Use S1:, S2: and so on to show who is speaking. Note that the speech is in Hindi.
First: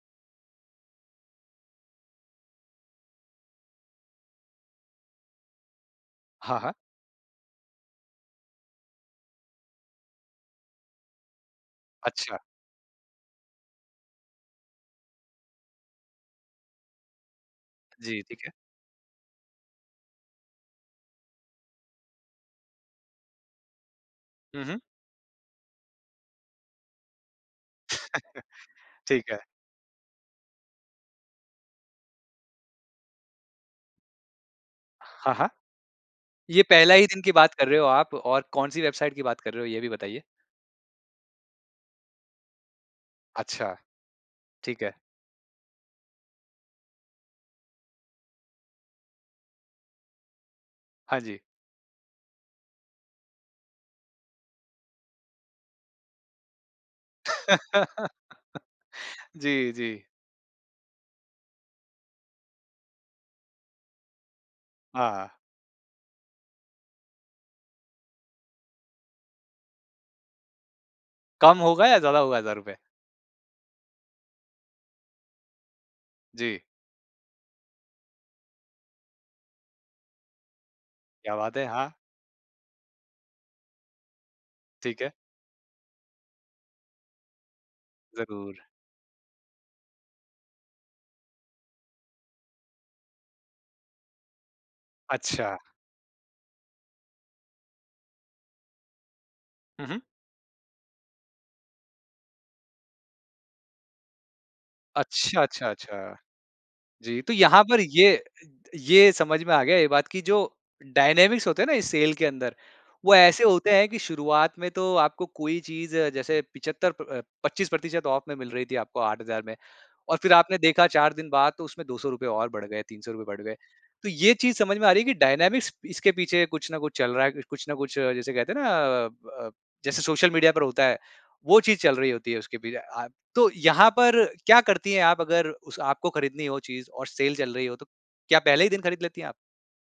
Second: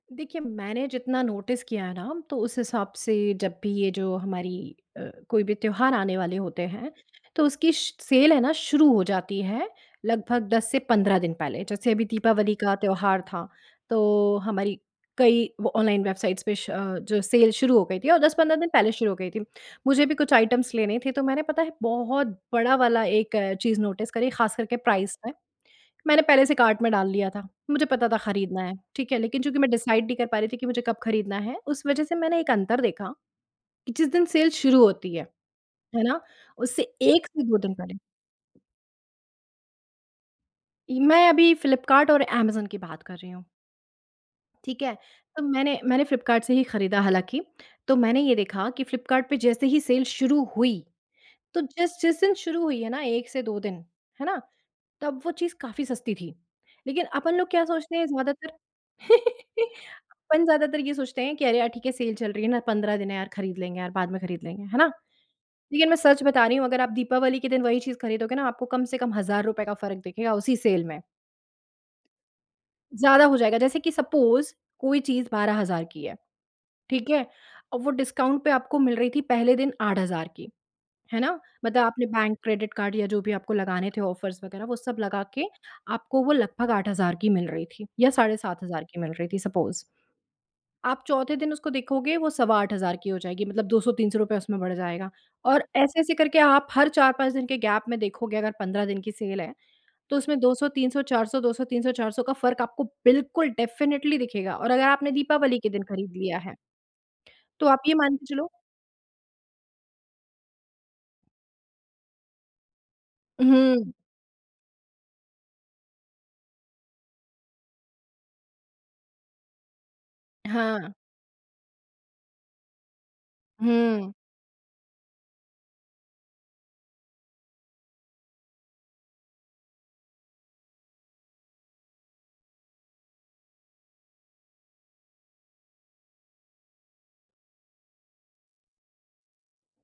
S1: देखिए, मैंने जितना नोटिस किया ना तो उस हिसाब से जब भी ये जो हमारी अ, कोई भी त्योहार आने वाले
S2: हाँ,
S1: होते
S2: हाँ।
S1: हैं, तो उसकी स सेल है ना शुरू हो जाती है लगभग 10 से 15 दिन पहले। जैसे अभी
S2: अच्छा।
S1: दीपावली का त्योहार था, तो हमारी कई व ऑनलाइन वेबसाइट्स पे श जो सेल शुरू हो गई थी और
S2: जी,
S1: दस
S2: ठीक है।
S1: पंद्रह दिन पहले शुरू हो गई थी। मुझे भी कुछ आइटम्स लेने थे तो मैंने पता है बहुत बड़ा वाला एक चीज नोटिस करी, खास
S2: हुँ,
S1: करके
S2: हुँ।
S1: प्राइस में, मैंने पहले से कार्ट में डाल लिया था, मुझे पता था खरीदना है ठीक है,
S2: ठीक है।
S1: लेकिन चूँकि मैं डिसाइड नहीं कर पा रही थी, कि मुझे कब खरीदना है उस वजह से मैंने एक अंतर देखा कि जिस दिन सेल शुरू होती है,
S2: हाँ, हाँ।
S1: है ना
S2: ये
S1: उससे
S2: पहला ही दिन
S1: 1
S2: की
S1: से
S2: बात
S1: 2
S2: कर
S1: दिन
S2: रहे हो
S1: पहले
S2: आप और कौन-सी वेबसाइट की बात कर रहे हो ये भी बताइए?
S1: इ मैं अभी फ्लिपकार्ट और अमेज़न की बात कर रही हूँ।
S2: अच्छा।
S1: ठीक
S2: ठीक
S1: है,
S2: है।
S1: तो मैंने मैंने फ्लिपकार्ट से ही खरीदा हालाँकि, तो मैंने ये देखा कि फ्लिपकार्ट पे जैसे ही सेल शुरू हुई,
S2: हाँ जी।
S1: तो जिस जिस दिन शुरू हुई है ना, 1 से 2 दिन है ना? तब वो चीज़ काफ़ी सस्ती थी। लेकिन अपन लोग क्या सोचते हैं ज्यादातर
S2: जी, जी।
S1: अपन ज़्यादातर ये सोचते हैं कि अरे! यार ठीक है सेल चल रही है ना 15 दिन है यार, खरीद लेंगे यार, बाद में खरीद लेंगे है ना?
S2: हाँ।
S1: लेकिन मैं सच बता रही हूँ अगर आप दीपावली के दिन वही चीज़ खरीदोगे ना आपको कम से कम हजार रुपए का फ़र्क दिखेगा उसी सेल में।
S2: कम होगा या ज़्यादा होगा हज़ार रुपए?
S1: ज़्यादा हो जाएगा, जैसे कि सपोज़ कोई चीज़ 12,000 की है,
S2: जी।
S1: ठीक है। और वो डिस्काउंट पे आपको मिल रही थी पहले दिन 8000 की है ना,
S2: क्या बात है!
S1: मतलब
S2: हाँ।
S1: आपने बैंक, क्रेडिट कार्ड या जो भी आपको लगाने थे ऑफर्स वगैरह वो सब
S2: ठीक है।
S1: लगा के आपको वो लगभग 8000 की मिल रही थी या साढ़े
S2: ज़रूर।
S1: 7000 की मिल रही थी सपोज़ आप चौथे दिन उसको देखोगे वो सवा 8000 की हो जाएगी, मतलब 200-300 रुपए उसमें बढ़ जाएगा
S2: अच्छा।
S1: और ऐसे-ऐसे करके आप हर 4-5 दिन के गैप में देखोगे, अगर 15 दिन की सेल है,
S2: हुँ, हुँ।
S1: तो उसमें 200, 300, 400, 200, 300, 400, का फ़र्क आपको बिल्कुल डेफिनिटली दिखेगा और अगर आपने
S2: अच्छा,
S1: दीपावली के
S2: अच्छा,
S1: दिन खरीद
S2: अच्छा।
S1: लिया है
S2: जी, तो यहाँ
S1: तो
S2: पर
S1: आप ये मान
S2: ये,
S1: के चलो
S2: ये समझ में आ गया ये बात कि जो डायनामिक्स होते हैं ना, इस सेल के अंदर, वो
S1: उ,
S2: ऐसे होते हैं
S1: हुँ।
S2: कि शुरुआत में तो आपको कोई चीज़ जैसे 75 प पच्चीस प्रतिशत ऑफ में मिल रही थी आपको 8000 में और फिर आपने देखा
S1: हाँ।
S2: 4 दिन बाद तो उसमें ₹200 और बढ़ गए, ₹300 बढ़ गए। तो
S1: हुँ।
S2: ये चीज़ समझ में आ रही है कि डायनामिक्स इसके पीछे कुछ न कुछ चल रहा है, कुछ न कुछ जैसे कहते हैं ना अ अ, जैसे सोशल मीडिया पर होता है वो चीज़ चल रही होती है उसके पीछे अ, तो यहाँ पर क्या करती है आप अगर उस आपको खरीदनी हो चीज़ और सेल चल रही हो तो? क्या पहले ही दिन खरीद लेती हैं आप?